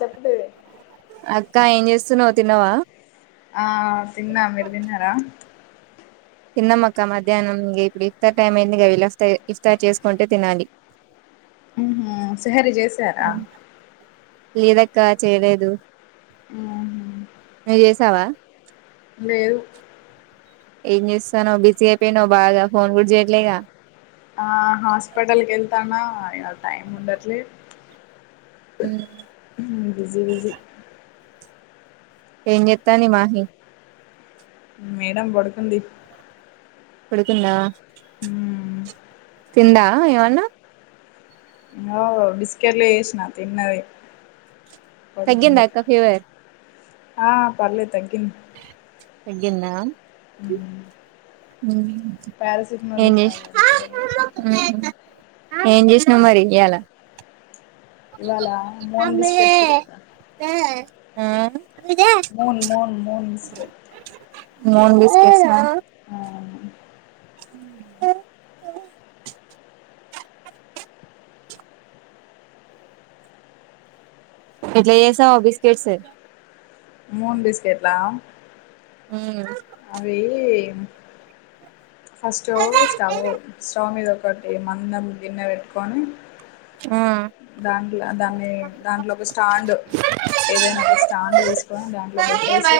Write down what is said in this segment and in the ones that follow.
చెప్పవే అక్క ఏం చేస్తున్నవ్ తిన్నవా? ఆ తిన్నా, మీరు తిన్నారా? తిన్నమ్మక్క మధ్యాహ్నం ఇగ ఇప్పుడు ఇఫ్తార్ టైమ అయిందిగ, వీళ్ళస్తె ఇఫ్తార్ చేసుకుంటే తినాలి ఉహు సహరి చేసారా? లేదక్క చేయలేదు. ఆ జేసవా? లేదు ఏం చేూస్తానవ్ బిజీ అయిపోయినవ్ బాగా, ఫోన్ కూడా చేయట్లేగా ఆ హాస్పిటల్కి వెళ్తాన్న ఇగ టైమ్ ఉండట్లే ఉమ్ బిజి బిజీ ఏం చేత్తాంది మాహి? మేడం పడుకుంది. పడుకుందా? ఉమ్ తిందా ఏమన్నా? ఆ బిస్కెట్లు చేసిన తిన్నది. పడుకుంది తగ్గిందా అక్క ఫీవర్? ఆ పర్లేదు తగ్గింది. తగ్గిందా? ఉమ్ పారాసిటమాల్ ఏం చేస్ సిరప్ వేసిన ఉమ్ తగ్గింది ఏం చేస్ నమరి ఇయాళ? ఇవాళ మోన్ బిస్కెట్స్ చేసిన ఉం moon moon moons non veg తెచ్చిన అవును ఎట్ల చేశావ్ ఆ బిస్కెట్స్ మూన్ బిస్కెట్లా ఊ అవి ఫస్ట్ స్టవ్ స్టవ్ మీద ఒకటి మందం గిన్నె పెట్టుకొని ఆ దాంట్ల దాన్ని దాంట్లో ఒక స్టాండ్ ఏదైనా ఒక స్టాండ్ తీసుకొని దాంట్లో పెట్టేసి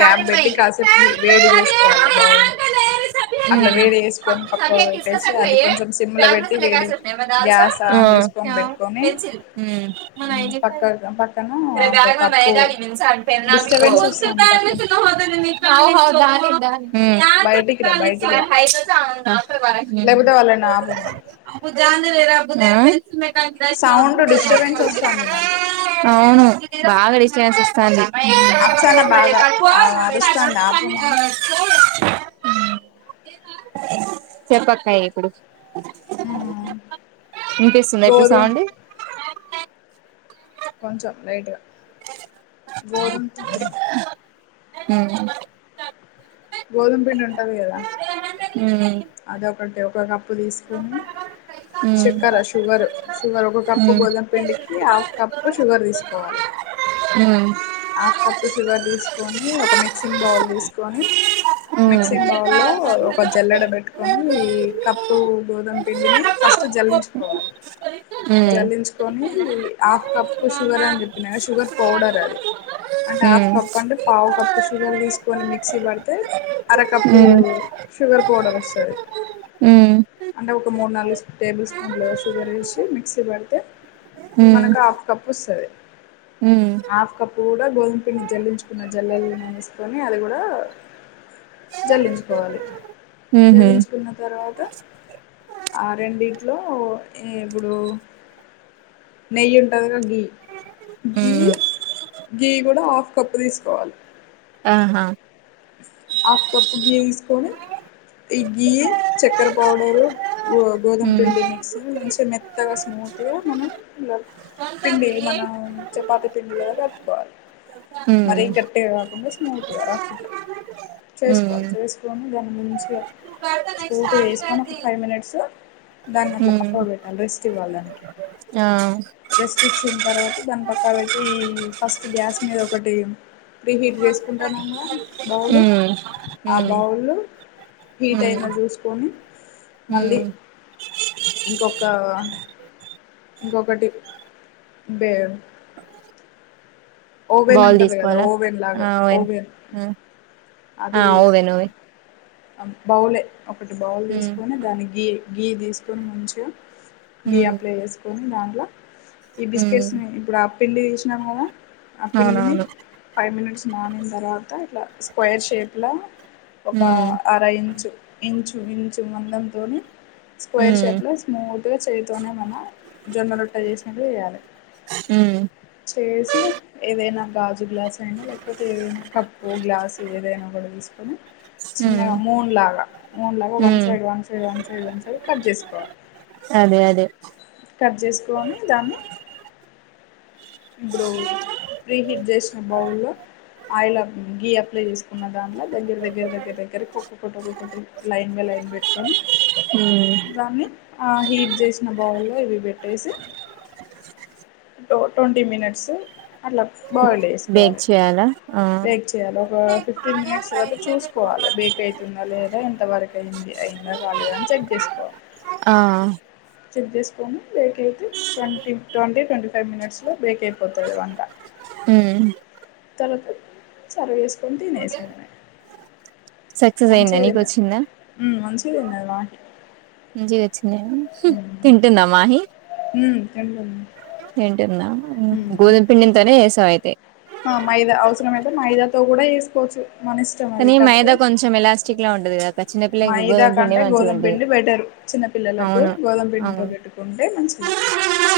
క్యాబ్ పెట్టి కాసేపు వేడి చేస్ కోవాల బౌల్ అట్లా వేడి చేసుకోని పక్కకు పెట్టేసి అది కొంచెం సిమ్ లో పెట్టి టేడు గ్యాస్ ఆన్ చేస్ ఉమ్ పక్క పక్కన ఒక కప్పు డిస్టర్బెన్స్ వస్తుంది పక్కన హౌ హౌ దాన్ని ఊ హ్మ్ బయటికి రా బయటికి రా లేకపోతే వాళ్ళని ఆపమను సౌండ్ డిస్టర్బెన్స్ వస్తుంది నాకు ఆ అవును బాగా డిస్టబెన్స్ ఇస్తాంది ఊ అప్సానా బాగా అరుస్తుంది ఆపమని చెప్పక్కాయ్ ఎప్పుడు [unintelligible] ఇన్పిస్తుందా ఇప్పుడు గోధుమ సౌండ్ కొంచం లైట్ గా గోధుం పి ఉమ్మ్ గోధుమ పిండి ఉంటది కదా అదొకటి ఒక క ప్పు తీసుకొని చెక్కెర షుగర్ ఒక కప్పు గోధుమ పిండికి హాఫ్ కప్పు షుగర్ తీసుకోవాలి ఉమ్ హాఫ్ కప్ షుగర్ తీసుకొని ఒక మిక్సింగ్ బౌల్ తీసుకొని మిక్సింగ్ బౌల్ లో ఒక జల్లెడ పెట్టు కోని ఈ కప్పు గోధుమ పిండిని ఫస్ట్ జల్లించుకోవాలి ఉమ్ జల్లించుకొని ఉమ్ హాఫ్ కప్ షుగర్ అని చెప్పినా గా షుగర్ పౌడర్ అది అంటే హాఫ్ కప్ అంటే పావు కప్పు షుగర్ తీసుకొని మిక్సీ పడితే అరకప్పు షుగర్ పౌడర్ వస్తాది ఊ అంటే ఒక మూడు నాలుగు టేబుల్ స్పూన్లు షుగర్ వేసి మిక్సీ పడితే మనకు హాఫ్ కప్ పొస్తది హాఫ్ కప్పు కూడా గోధుమ పిండి జల్లించుకున్న జల్లెలు తీసుకొని అది కూడా ఆ జల్లించుకోవాలి జల్లించుకున్న తర్వాత ఆ రెండు వీటిలో ఈ ఇప్పుడు నెయ్యి ఉంటది గా ఘి ఘీ ఘీ కూడా హాఫ్ కప్పు తీసుకోవాలి ఆహా హాఫ్ కప్పు గఘీ తీసుకొని ఈ ఘీ చక్కెర పౌడరు గో గోధుమ పిండి మిక్సీ మంచి మెత్తగా స్మూత్ గా మనం [inaudible] పిండి మనం చపాతి పిండిలా [inaudible] కోవాలి మరీ గట్టిగా కాకుండా స్మూత్ గా రఫ్ ఇట్లా చేసుకోవాలి చేసుకొని దాని మంచిగా స్కూన్ తో ఏసుకొని ఒక ఫైవ్ మినిట్స్ దాన్ని అట్లా పక్కకు పెట్టాలి రెస్ట్ ఇవ్వాలి దానికి ఆ చ్చిన తర్వాత దాని పక్కా పెట్టి ఫస్ట్ గ్యాస్ మీద ఒకటి ప్రీహీట్ చేసుకుంటానమా బౌల్ ఆ బౌల్లు హీట్ అయిన చూసుకొని మళ్ళీ ఇంకొక ఇంకొకటి బే ఓవెన్ బాల్ ఉంటుంది కదా తీసుకోవాలా ఓవెన్ లాగా ఆవుం ఓవెన్ ఆ ఆ అది ఓవేన్ ఓవే బౌలే ఒకటి బౌల్ హ్మ్ తీసుకొని దాన్ని గీ గీ తీసుకొని మంచిగా గీ హ్మ్ అప్లై వేసుకోని దాంట్లా ఈ బిస్కెట్స్ హ్మ్ ని ఇప్పుడు ఆ పిండి తీసినాం కదా ఆ పిండిని అవునవును ఫై మినిట్స్ నానింతరావత ఇట్లా స్క్వేర్ షేప్లా ఒక హ్మ్ అర ఇంచు ఇంచు ఇంచు మందంతోనీ స్క్వేర్ హ్మ్ షేప్ల లో స్మూత్ గా చేయతోనే మన జొన్న రొట్టె చేసినట్లు చేయాలే ఉహ్ తి ఏదైనా గాజు గ్లాస్ అయినా లేకపోతే ఏదైనా కప్పో గ్లాస్ ఏదైనా ఒకటి తీసుకొని హ్మ్ చిన్నగా మూన్ లాగా మూన్ న్లాగా వన్ హ్మ్ side one side one side one side cut చేసుకోవాలి అదే అదే కట్ చేసుకోని దాన్ని ఇప్పుడు ప్రీహిట్ చేసిన బౌల్ లో ఆయిల్ అప్ గీ అప్లై చేసుకున్న దానిల దగ్గర దగ్గర దగ్గర దగ్గరకి ఒక్కొక్కటి ఒక్కొక్కటి లైన్గా లైన్ పెట్టుకొని హ్మ్ ఆ హీట్ చేసిన బౌల్ లో ఇవి పెట్టేసి టో ట్వంటీ మినిట్స్ అట్లా బాయిల్డ్ బేక్ చేసుకోవాలే చేయాలా ఆ బేక్ చేయాలి ఒక ఫిఫ్టీన్ మినిట్స్ తర్వాత చూసుకోవాలి బేక్ అయి తుందా లేదా ఎంత వరకు అయింది అయిందా కాలేదా అని చెక్ చేసుకోవాలి ఆ చెక్ చేసుకొని బేక్ అయితే ట్వంటీ ట్వంటీ ట్వంటీ ఫైవ్ మినిట్స్లో బేక్ అయిపోతుంది వంట హ్మ్ తర్వాత సర్వ్ చేసుకొని తినేసెయడమే సక్సెస్ అయిందా నీకు వచ్చిందా మంచిగా తిన్నది మాహి మంచిగోచ్ నేను తింటుందా మాహీ హ్మ్ తింటుంద్ తింటుందా గోధుమ్ పిండింతోనే చేస్సావ్ అయితే ఆ మైదా అవసరమయితే మైదాతో కూడా చేసుకోవచ్చు మన ఇష్టం అది కానీ కాకపోతే మైదా కొంచెం ఎలాస్టిక్ లా ఉంటది కదా చిన్నపిల్లకి మైదా గోధుమ పిండి కంటే మంచిగా గోధుమ ఉంటది పిండి బెటరు చిన్న పిల్లలకు అవును గోధుమ పిండితో అవును పెట్టుకుంటే మంచి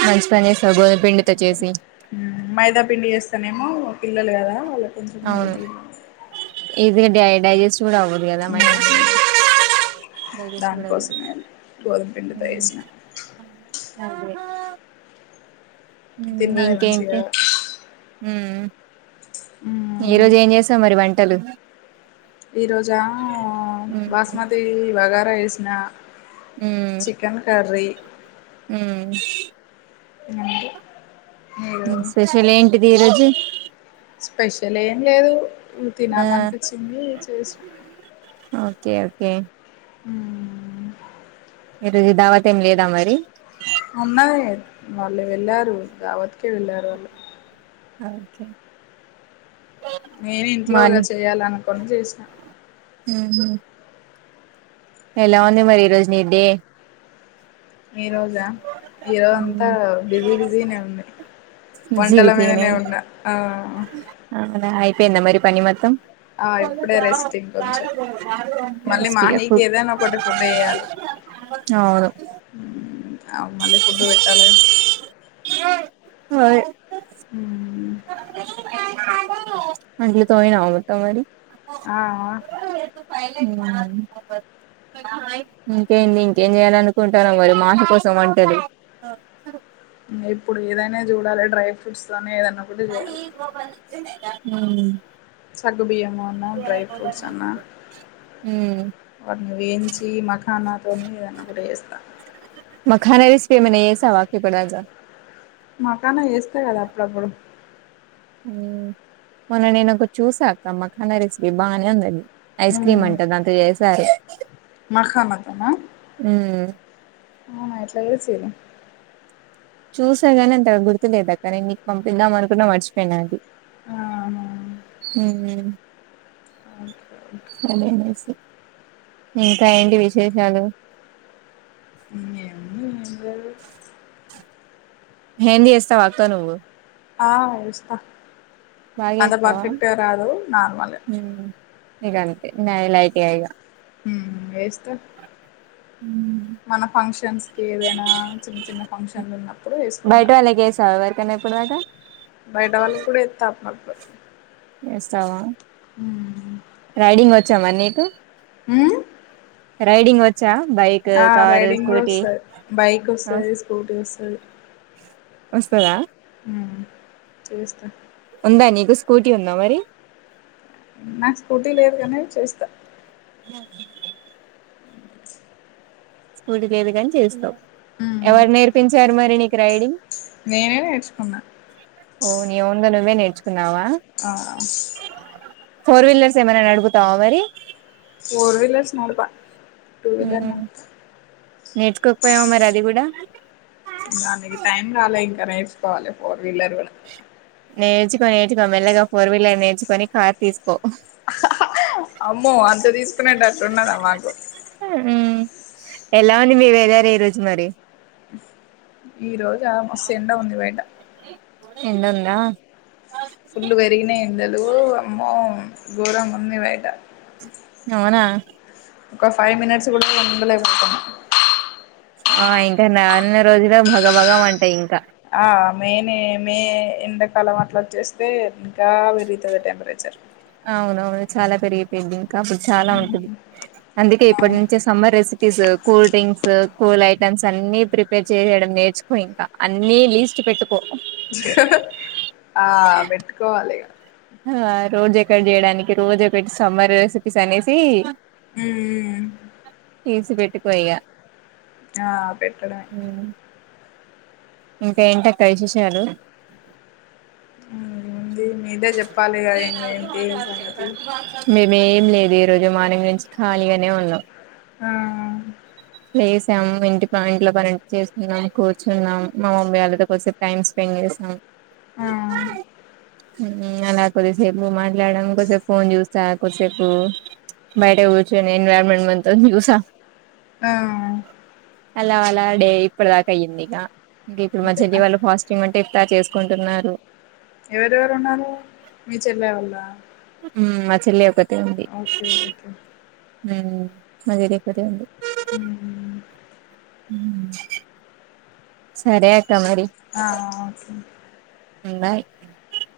మంచి పని చేసావు గోధుమ పిండితో చేసి హ్మ్ మైదా పిండి చేస్తేనేమో పిల్లలు కదా వాళ్ళు కొంచెం అవును హెల్తీ గా ఈజీగా డై డైజెస్ట్ కూడా అవ్వదు కదా మైదా డైజెస్ట్ కూడా అవ్వదు దానికోసమే గోధుమ పిండితో హు చేసిన అవ్వే తిన్నది ఇంకేంటి మంచిగా హు ఈ రోజు ఏం చేస్తావ్ మరి వంటలు ఈ రోజా ఉమ్ బాస్మతి బగారా ఏసిన ఉమ్ చికెన్ కర్రీ గా ఉమ్ అండి స్పెషల్ ఏంటిది ఈరోజు స్పెషల్ ఏం లేదు ఉ ఆ తినాలనిపించింది చేసిన ఓకే ఓకే హ్మ్ హ్మ్ ఈరుజ దావాతే ఏమి లేదా మరి ఉన్నాయి వాళ్ళు వెళ్ళారు వతికే వెళ్ళారు వాళ్ళు అకే నేను ఇంట్లోగా చేయాలనుకుని చేసినా ఉహు ఎలా ఉంది మరి ఈ రోజు నీ డే ఈ రోజా ఈరోజ అంతా ఉమ్ బిజీ బిజీనే ఉంది బిజీ వంటల మీదనే ఉన్న ఆ అద ఇపో ఎంత మరి పని మతం ఆ ఇప్పుడే రెస్ట్ ఇంకొంచెం మళ్ళీ అమ్మే మాహీకి ఏదైనా ఒకటి ఫుడ్ వేయాలి అవును ఆవు మళ ఫుడ్ పెట్టాల హ అంటల తయనా అట్ అరి ఆ ప మ ఇంకేంటి ఇంకేం చేయ్యాల అనుకుంటార మరి మాట కోసం వంటారు సర ఇప్పుడు ఏదైనా చూడాలి డ్రై ఫ్రూట్స్ తోనే ఏదైనా ఒకటి చేయాలి అ మ మ సగు బియ్యమ అన్నా డ్రై ఫ్రూట్స్ అన్నా మ్మ్ వాటిని వేయించి మఖానాతోనే ఏదన్నా కూడా వేస్తాను ఫ మ ఏసా వాక్య ప రాజా మకాన వేస్తా కదా అప్పుడప్పుడు మొన్న నేను ఒక చూసాకమ్మాఖన్న రెసిపీ బాగానే ఉందిది ఐస్ క్రీమ్ అంటే దాంతో చేసారు మఖ మతనా మ్మ్ ఆ మాయట్లాదుచను చూసా గాని అంత గుర్తు లేదాక్క నేనుీకు పంపిద్దాం అనుకున్నా మర్చిపోయినా అడి ఆహా! హ అ స అనేసి ఇంకా ఏంటి విశేషాలు ఇ ఎన్నందారు హెందీ ఎస్తా వాక్క నువ్వు ఆ ఇస్తా బాగా అంత ఏస్తావా పర్ఫెక్ట్గా రాదు నార్మల్ ఇగ అంతే నన్యలాయితేయా ఇక వేజత మన ఫంక్షన్స్ కి ఏదైనా చిన్న చిన్న ఫంక్షన్లు ఉన్నప్పుడు వేసుకుంటాం సవర్క బయట వాళ్ళకి కూడా ఎత్తా అ మ చేస్తావా రైడింగ్ వచ్చామా నీకు అ చ్చ బైక్ కార్ కూడా స్కూటీ వస్తది బైక్ వస్తది స్కూటీ వస్తది వస్తారా చేస్తా ఉందా నీకు స్కూటీ ఉందా మరి నాకు స్కూటీ లేదుకనేవి చేస్తా స్కూటీ లేదు కాని చేస్తావు హ్మ్. ఎవరు నేర్పించారు మరి నీకు రైడింగ్ నేనే నేర్చుకున్నా ఓ న ఒంద నువ్వే నేర్చు ఆ ఫోర్ వీలర్స్ ఏమైనా అడుగుతావా మరి ఫోర్ వీలర్స్ నాడుపా టూ వీలర్ మ్మ్ నేర్చుకోకపోయావా మరి అది కూడా దానికి టైం రాలే ఇంకా నేర్చుకోవాలి ఫోర్ వీలర్ కూడా నేర్చుకో నేర్చుకో మెల్లగా ఫోర్ వీలర్ నేర్చుకొని కార్ తీసుకో అమ్మో అంత తీసుకునేటట్టు ఉన్నదా మాకు ఉ ఎలా ఉంది మీ వ వెేదార ఈ రోజు మరి ఈ రోజా ఆ మస్తు ఎండ ఉంది బయట ఎండ ఉందా ఫుల్లు పెరిగిన ఎండలు అమ్మో గోరం ఉంది బయట అవునా ఒక ఫైవ్ మినిట్స్ కూడా ఉండలేపోతుం ఆ ఇంకా నాన్న రోజులు భగభగం అంటాయి ఇంకా ఆ మేనే మే ఎండాకాలం అట్లాచ్చేస్తే ఇంకా పెరుగుతుంది టెంపరేచర్ అవునవును చాలా పెరిగిపోయింది ఇంకా అప్పుడు చాలా ఉంటంది అందుకే ఇప్పటి అవును నుంచే summer recipes cool drinks cool items అన్ని ప్రిపేర్ చేయడం నేర్చుకో ఇంకా అన్ని లీస్ట్ పెట్టు ఆ పెట్టుకోవాలి ఆ రోజు ఎక్కటి చేయడానికి రోజు ఒకటి సమ్మర్ రెసిపీస్ అనేసి ఉమ్ తీటీసి పెట్టిపోయ్యా ఆ పెట్టడం ఆ ఇంకా ఏంటక్క విశేషాలు అ ఏం సంగతి మేమ లే ఈరోజు మార్నింగ్ నుంచి ఖాళీగానే ఉన్నాం ఆ ప్లేస్ ఇంటి ఇంట్లో పని చేస్తున్నాం కూర్చున్నాం మా మమ్మీ వాళ్ళతోసే టైమ్ స్పెండ్ చేస్తాం సం ఆ అలా కొద్దిసేపు మాట్లాడడంకోసేపు ఫోన్ చూస్త చకు కాసేపు బయట కూర్చుని ఎన్వైరన్మెంట్ మొత్తం చూసా ఆ అలా అలా డే ఇప్పుడు దాకా అయ్యంది ఇక ఇంకా ఇప్పుడు మా అంతేనా చెల్లి వాళ్ళ ఫాస్టియంగ్ అంటే ఇ కుంటున్నారు ఎవరెవరు ఉన్నారు మీ చెల్ల వల్ళ మ చెల్లి ఒకతె ఓకే ఓకే మ చెల్లి ఒకతె ఉంది ఉహు సరే అక్ ఆ ఆ ఓకే [unintelligible]